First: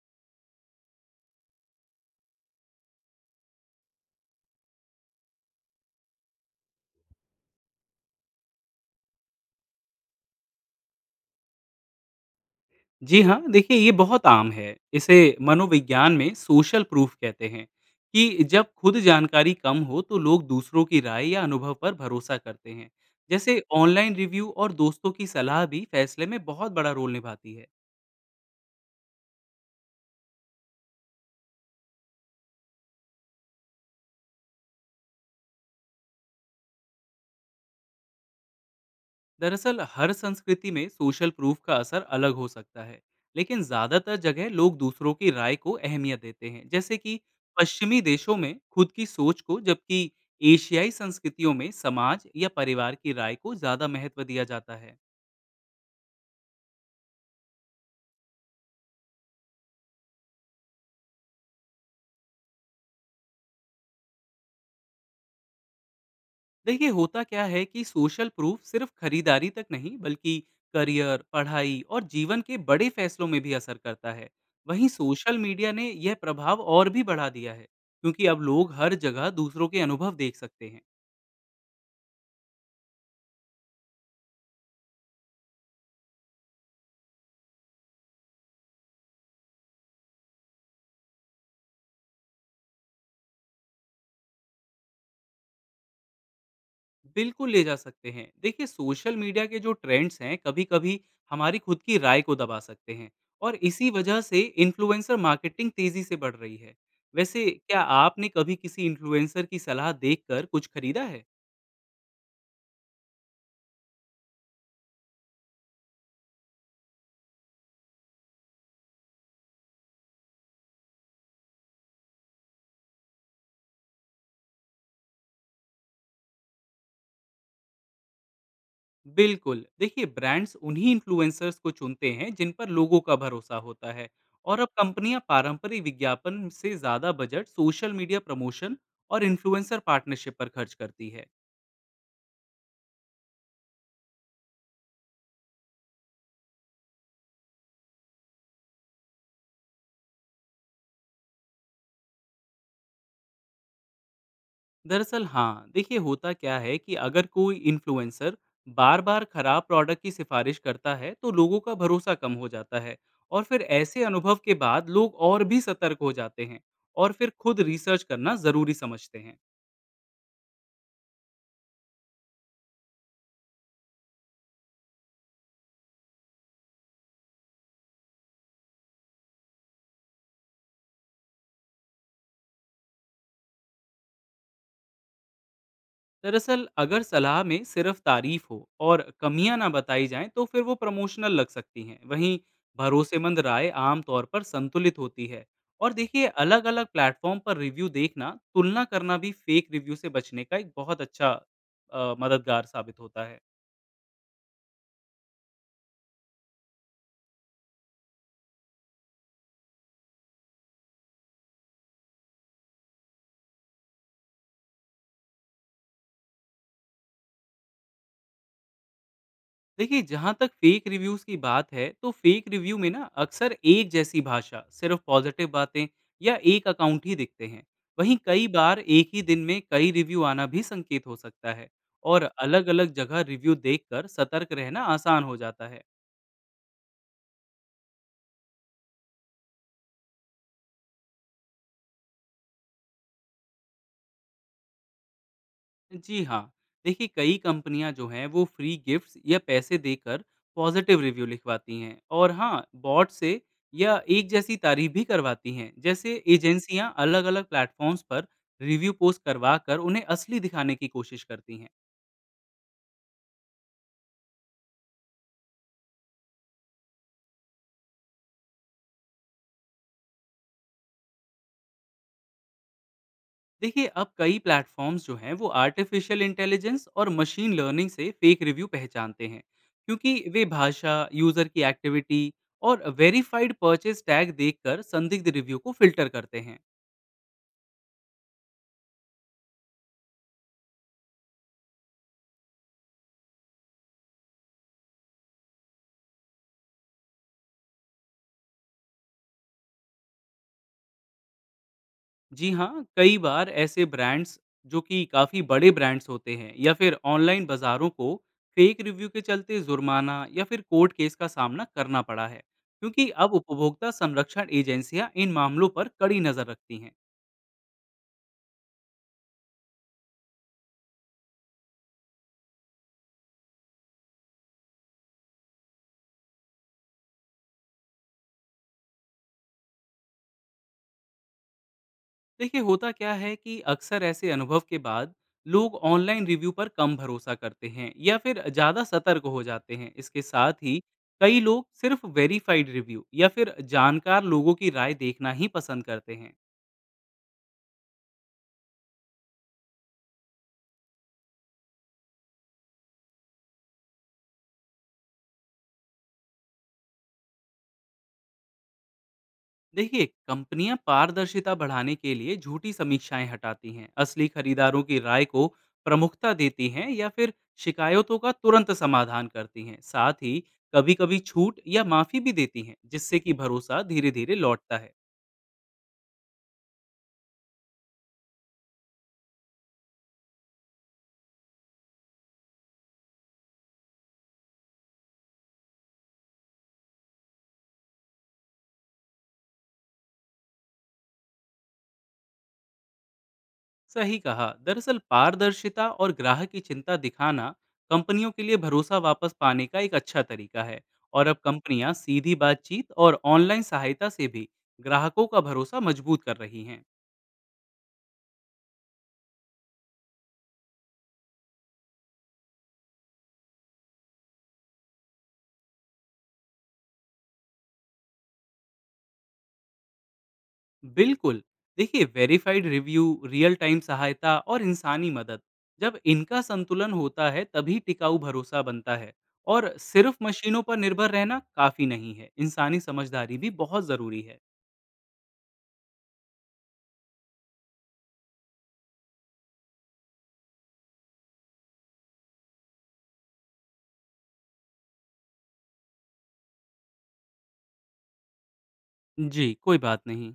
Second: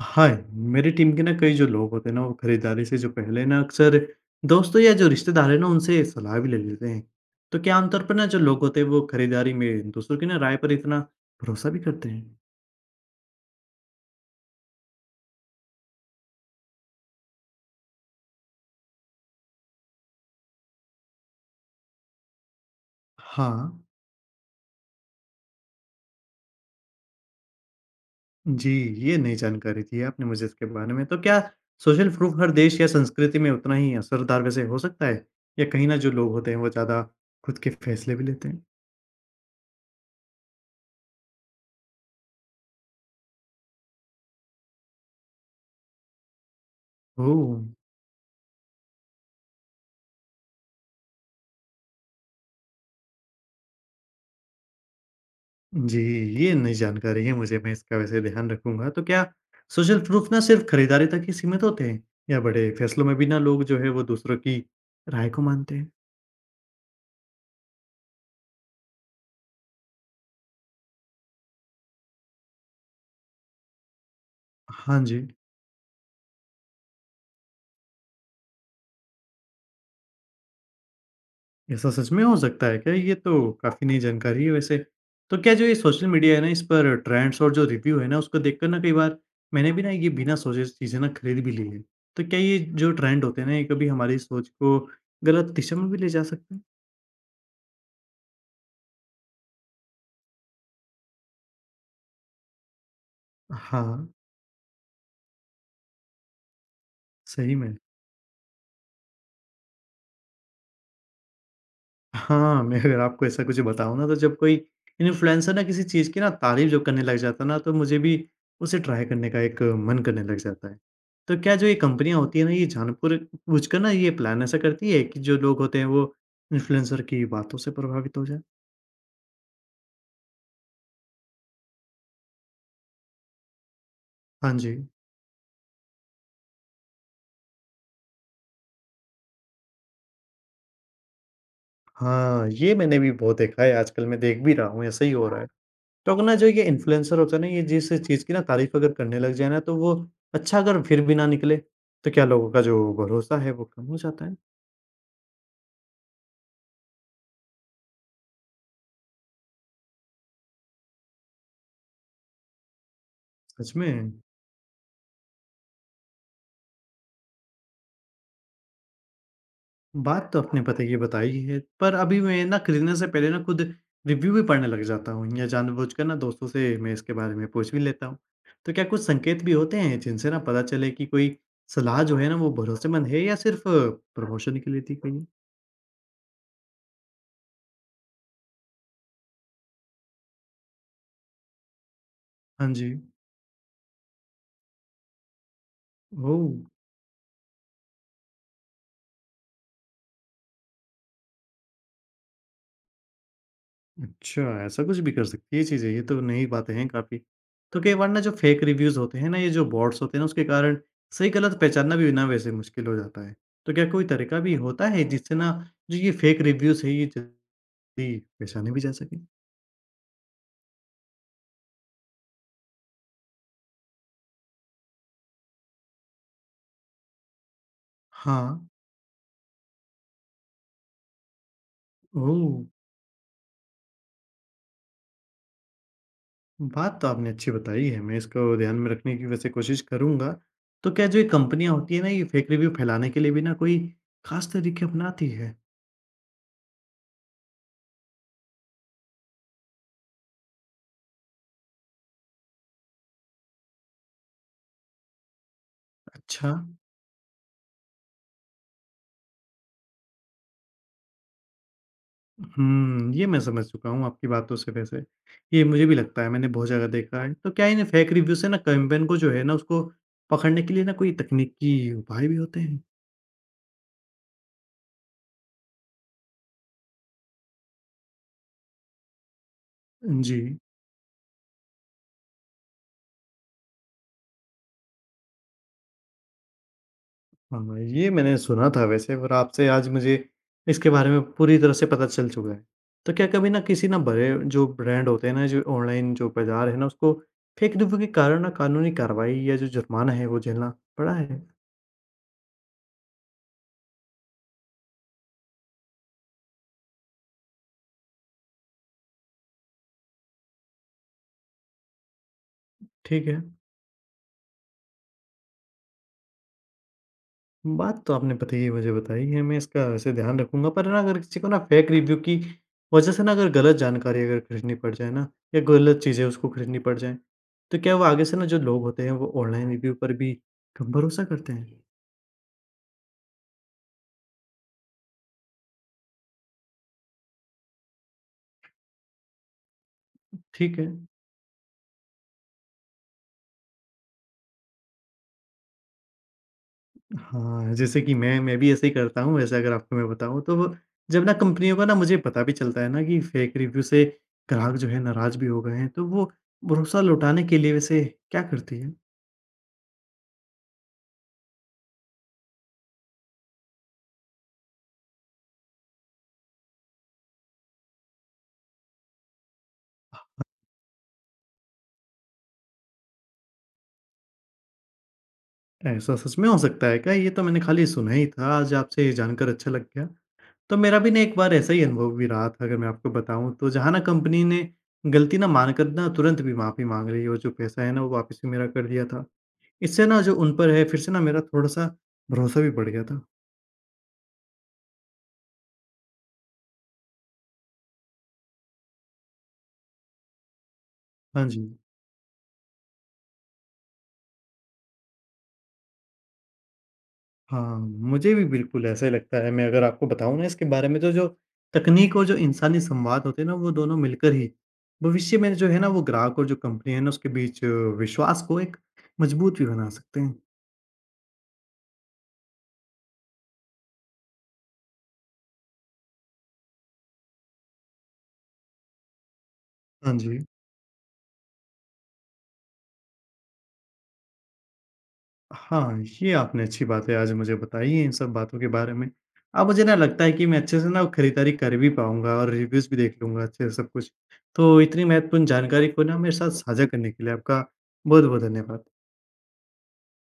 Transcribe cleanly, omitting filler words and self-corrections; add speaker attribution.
Speaker 1: हाँ, मेरी टीम के ना कई जो लोग होते हैं ना, वो खरीदारी से जो पहले ना अक्सर दोस्तों या जो रिश्तेदार हैं ना, उनसे सलाह भी ले लेते हैं। तो क्या आमतौर पर ना जो लोग होते हैं, वो खरीदारी में दूसरों की ना राय पर इतना भरोसा भी करते हैं?
Speaker 2: जी हाँ, देखिए ये बहुत आम है। इसे मनोविज्ञान में सोशल प्रूफ कहते हैं कि जब खुद जानकारी कम हो तो लोग दूसरों की राय या अनुभव पर भरोसा करते हैं।
Speaker 1: हाँ,
Speaker 2: जैसे ऑनलाइन रिव्यू और दोस्तों की सलाह भी फैसले में बहुत बड़ा रोल निभाती है।
Speaker 1: जी, ये नई जानकारी दी है आपने मुझे इसके बारे में। तो क्या सोशल प्रूफ हर देश या संस्कृति में उतना ही असरदार वैसे हो सकता है? या कहीं ना जो लोग होते हैं, वो ज़्यादा खुद के फैसले भी लेते हैं?
Speaker 2: दरअसल हर संस्कृति में सोशल प्रूफ का असर अलग हो सकता है, लेकिन ज्यादातर जगह लोग दूसरों की राय को अहमियत देते हैं। जैसे कि
Speaker 1: ओह!
Speaker 2: पश्चिमी देशों में खुद की सोच को, जबकि एशियाई संस्कृतियों में समाज या परिवार की राय को ज्यादा महत्व दिया जाता है।
Speaker 1: जी, ये नई जानकारी है मुझे, मैं इसका वैसे ध्यान रखूँगा। तो क्या सोशल प्रूफ ना सिर्फ़ खरीदारी तक ही सीमित होते हैं? या बड़े फैसलों में भी ना लोग जो है वो दूसरों की राय को मानते हैं?
Speaker 2: देखिए, होता क्या है कि सोशल प्रूफ सिर्फ खरीदारी तक नहीं, बल्कि करियर, पढ़ाई और जीवन के बड़े फैसलों में भी असर करता है। वहीं
Speaker 1: हाँ जी,
Speaker 2: सोशल मीडिया ने यह प्रभाव और भी बढ़ा दिया है, क्योंकि अब लोग हर जगह दूसरों के अनुभव देख सकते हैं।
Speaker 1: ऐसा सच में हो सकता है क्या? ये तो काफ़ी नई जानकारी है वैसे। तो क्या जो ये सोशल मीडिया है ना इस पर ट्रेंड्स और जो रिव्यू है ना उसको देखकर ना कई बार मैंने भी ना ये बिना सोचे चीज़ें ना खरीद भी ली है। तो क्या ये जो ट्रेंड होते हैं ना ये कभी हमारी सोच को गलत दिशा में भी ले जा सकते हैं?
Speaker 2: बिल्कुल ले जा सकते हैं। देखिए, सोशल मीडिया के जो ट्रेंड्स हैं कभी-कभी हमारी खुद की राय को दबा सकते हैं, और
Speaker 1: हाँ,
Speaker 2: इसी वजह से इन्फ्लुएंसर मार्केटिंग तेजी से बढ़ रही है। वैसे,
Speaker 1: सही में।
Speaker 2: क्या आपने कभी किसी इन्फ्लुएंसर की सलाह देखकर कुछ खरीदा है?
Speaker 1: हाँ, मैं अगर आपको ऐसा कुछ बताऊँ ना तो जब कोई इन्फ्लुएंसर ना किसी चीज़ की ना तारीफ़ जब करने लग जाता है ना तो मुझे भी उसे ट्राई करने का एक मन करने लग जाता है। तो क्या जो ये कंपनियाँ होती हैं ना ये जानबूझकर ना ये प्लान ऐसा करती है कि जो लोग होते हैं वो इन्फ्लुएंसर की बातों से प्रभावित हो जाएँ?
Speaker 2: बिल्कुल। देखिए, ब्रांड्स उन्हीं इन्फ्लुएंसर्स को चुनते हैं जिन पर लोगों का भरोसा होता है।
Speaker 1: हाँ
Speaker 2: और अब
Speaker 1: जी।
Speaker 2: कंपनियां पारंपरिक विज्ञापन से ज्यादा बजट सोशल मीडिया प्रमोशन और इन्फ्लुएंसर पार्टनरशिप पर खर्च करती है।
Speaker 1: हाँ, ये मैंने भी बहुत देखा है, आजकल मैं देख भी रहा हूँ ऐसा ही हो रहा है। तो अगर ना जो ये इन्फ्लुएंसर होता है ना ये जिस चीज़ की ना तारीफ़ अगर करने लग जाए ना, तो वो अच्छा अगर फिर भी ना निकले, तो क्या लोगों का जो भरोसा है वो कम हो जाता है?
Speaker 2: दरअसल हाँ, देखिए, होता क्या है कि अगर कोई इन्फ्लुएंसर बार-बार खराब प्रोडक्ट की सिफारिश करता है तो लोगों का भरोसा कम हो जाता है, और फिर
Speaker 1: सच
Speaker 2: ऐसे
Speaker 1: में?
Speaker 2: अनुभव के बाद लोग और भी सतर्क हो जाते हैं और फिर खुद रिसर्च करना जरूरी समझते हैं।
Speaker 1: बात तो आपने पता ये बताई ही है, पर अभी मैं ना खरीदने से पहले ना खुद रिव्यू भी पढ़ने लग जाता हूँ या जानबूझकर ना दोस्तों से मैं इसके बारे में पूछ भी लेता हूँ। तो क्या कुछ संकेत भी होते हैं जिनसे ना पता चले कि कोई सलाह जो है ना वो भरोसेमंद है या सिर्फ़ प्रमोशन के लिए दी गई है?
Speaker 2: दरअसल, अगर सलाह में सिर्फ तारीफ हो और कमियां ना बताई जाएं, तो फिर वो प्रमोशनल लग सकती हैं। वहीं
Speaker 1: हाँ जी।
Speaker 2: भरोसेमंद राय आमतौर पर संतुलित होती है, और देखिए,
Speaker 1: ओह!
Speaker 2: अलग अलग प्लेटफॉर्म पर रिव्यू देखना, तुलना करना भी फेक रिव्यू से बचने का एक बहुत अच्छा मददगार साबित होता है।
Speaker 1: अच्छा, ऐसा कुछ भी कर सकती है ये चीज़ें, ये तो नई बातें हैं काफ़ी। तो कई बार ना जो फेक रिव्यूज़ होते हैं ना, ये जो बॉट्स होते हैं ना, उसके कारण सही गलत पहचानना भी ना वैसे मुश्किल हो जाता है। तो क्या कोई तरीका भी होता है जिससे ना जो ये फेक रिव्यूज़ है, ये जल्दी पहचाने भी जा सकें?
Speaker 2: देखिए, जहाँ तक फेक रिव्यूज़ की बात है, तो फेक रिव्यू में ना अक्सर एक जैसी भाषा, सिर्फ पॉजिटिव बातें या एक अकाउंट ही दिखते हैं। वहीं कई
Speaker 1: हाँ,
Speaker 2: बार एक ही दिन में कई रिव्यू आना भी संकेत हो सकता है, और
Speaker 1: ओह!
Speaker 2: अलग-अलग जगह रिव्यू देखकर सतर्क रहना आसान हो जाता है।
Speaker 1: बात तो आपने अच्छी बताई है, मैं इसको ध्यान में रखने की वैसे कोशिश करूँगा। तो क्या जो ये कंपनियाँ होती हैं ना, ये फेक रिव्यू फैलाने के लिए भी ना कोई ख़ास तरीके अपनाती है?
Speaker 2: जी हाँ, देखिए, कई कंपनियां जो हैं वो फ्री गिफ्ट्स या पैसे देकर पॉजिटिव रिव्यू लिखवाती हैं, और हाँ, बॉट से या एक जैसी तारीफ भी करवाती हैं। जैसे
Speaker 1: अच्छा।
Speaker 2: एजेंसियां अलग अलग प्लेटफॉर्म्स पर रिव्यू पोस्ट करवा कर उन्हें असली दिखाने की कोशिश करती हैं।
Speaker 1: हुँ, ये मैं समझ चुका हूँ आपकी बातों से वैसे। ये मुझे भी लगता है, मैंने बहुत जगह देखा है। तो क्या इन फेक रिव्यू से ना कैंपेन को जो है ना उसको पकड़ने के लिए ना कोई तकनीकी उपाय भी होते हैं?
Speaker 2: देखिए, अब कई प्लेटफॉर्म्स जो हैं वो आर्टिफिशियल इंटेलिजेंस और मशीन लर्निंग से फेक रिव्यू पहचानते हैं, क्योंकि
Speaker 1: जी,
Speaker 2: वे भाषा, यूजर की एक्टिविटी और वेरीफाइड परचेज टैग देखकर संदिग्ध रिव्यू को फिल्टर करते हैं।
Speaker 1: हाँ, ये मैंने सुना था वैसे, और आपसे आज मुझे इसके बारे में पूरी तरह से पता चल चुका है। तो क्या कभी ना किसी ना बड़े जो ब्रांड होते हैं ना, जो ऑनलाइन जो बाज़ार है ना उसको फेक रिव्यू के कारण ना कानूनी कार्रवाई या जो जुर्माना है वो झेलना पड़ा है?
Speaker 2: जी हाँ, कई बार ऐसे ब्रांड्स जो कि काफ़ी बड़े ब्रांड्स होते हैं या फिर ऑनलाइन बाज़ारों को फेक रिव्यू के चलते जुर्माना या फिर कोर्ट केस का सामना करना पड़ा है, क्योंकि
Speaker 1: ठीक
Speaker 2: अब
Speaker 1: है।
Speaker 2: उपभोक्ता संरक्षण एजेंसियाँ इन मामलों पर कड़ी नज़र रखती हैं।
Speaker 1: बात तो आपने बताई मुझे बताई है, मैं इसका वैसे ध्यान रखूँगा, पर ना अगर किसी को ना फेक रिव्यू की वजह से ना अगर गलत जानकारी अगर खरीदनी पड़ जाए ना या गलत चीज़ें उसको खरीदनी पड़ जाएँ, तो क्या वो आगे से ना जो लोग होते हैं वो ऑनलाइन रिव्यू पर भी कम भरोसा करते हैं?
Speaker 2: देखिए, होता क्या है कि अक्सर ऐसे अनुभव के बाद लोग ऑनलाइन रिव्यू पर कम भरोसा करते हैं या फिर ज़्यादा सतर्क हो जाते हैं। इसके साथ ही
Speaker 1: ठीक है।
Speaker 2: कई लोग सिर्फ वेरीफाइड रिव्यू या फिर जानकार लोगों की राय देखना ही पसंद करते हैं।
Speaker 1: हाँ, जैसे कि मैं भी ऐसे ही करता हूँ वैसे, अगर आपको मैं बताऊँ तो वो जब ना कंपनियों का ना मुझे पता भी चलता है ना कि फेक रिव्यू से ग्राहक जो है नाराज़ भी हो गए हैं, तो वो भरोसा लौटाने के लिए वैसे क्या करती है?
Speaker 2: देखिए, कंपनियां पारदर्शिता बढ़ाने के लिए झूठी समीक्षाएं हटाती हैं, असली खरीदारों की राय को प्रमुखता देती हैं, या फिर शिकायतों का तुरंत समाधान करती हैं। साथ ही कभी कभी छूट या माफी भी देती हैं, जिससे कि भरोसा धीरे धीरे लौटता है।
Speaker 1: ऐसा सच में हो सकता है क्या? ये तो मैंने खाली सुना ही था, आज आपसे ये जानकर अच्छा लग गया। तो मेरा भी ना एक बार ऐसा ही अनुभव भी रहा था, अगर मैं आपको बताऊँ तो जहाँ ना कंपनी ने गलती ना मानकर ना तुरंत भी माफ़ी माँग ली और जो पैसा है ना वो वापस भी मेरा कर दिया था। इससे ना जो उन पर है फिर से ना मेरा थोड़ा-सा भरोसा भी बढ़ गया था।
Speaker 2: सही कहा। दरअसल पारदर्शिता और ग्राहक की चिंता दिखाना कंपनियों के लिए भरोसा वापस पाने का एक अच्छा तरीका है, और अब
Speaker 1: हाँ जी।
Speaker 2: कंपनियां सीधी बातचीत और ऑनलाइन सहायता से भी ग्राहकों का भरोसा मजबूत कर रही हैं।
Speaker 1: हाँ, मुझे भी बिल्कुल ऐसा ही लगता है। मैं अगर आपको बताऊँ ना इसके बारे में, तो जो तकनीक और जो इंसानी संवाद होते हैं ना वो दोनों मिलकर ही भविष्य में जो है ना वो ग्राहक और जो कंपनी है ना उसके बीच विश्वास को एक मजबूत भी बना सकते हैं।
Speaker 2: बिल्कुल। देखिए, वेरीफाइड रिव्यू, रियल टाइम सहायता और इंसानी मदद, जब इनका संतुलन होता है तभी टिकाऊ भरोसा बनता है, और सिर्फ
Speaker 1: हाँ जी।
Speaker 2: मशीनों पर निर्भर रहना काफी नहीं है, इंसानी समझदारी भी बहुत जरूरी है।
Speaker 1: हाँ, ये आपने अच्छी बातें आज मुझे बताई हैं इन सब बातों के बारे में। अब मुझे ना लगता है कि मैं अच्छे से ना खरीदारी कर भी पाऊँगा और रिव्यूज़ भी देख लूँगा अच्छे से सब कुछ। तो इतनी महत्वपूर्ण जानकारी को ना मेरे साथ साझा करने के लिए आपका बहुत-बहुत धन्यवाद।
Speaker 2: जी, कोई बात नहीं।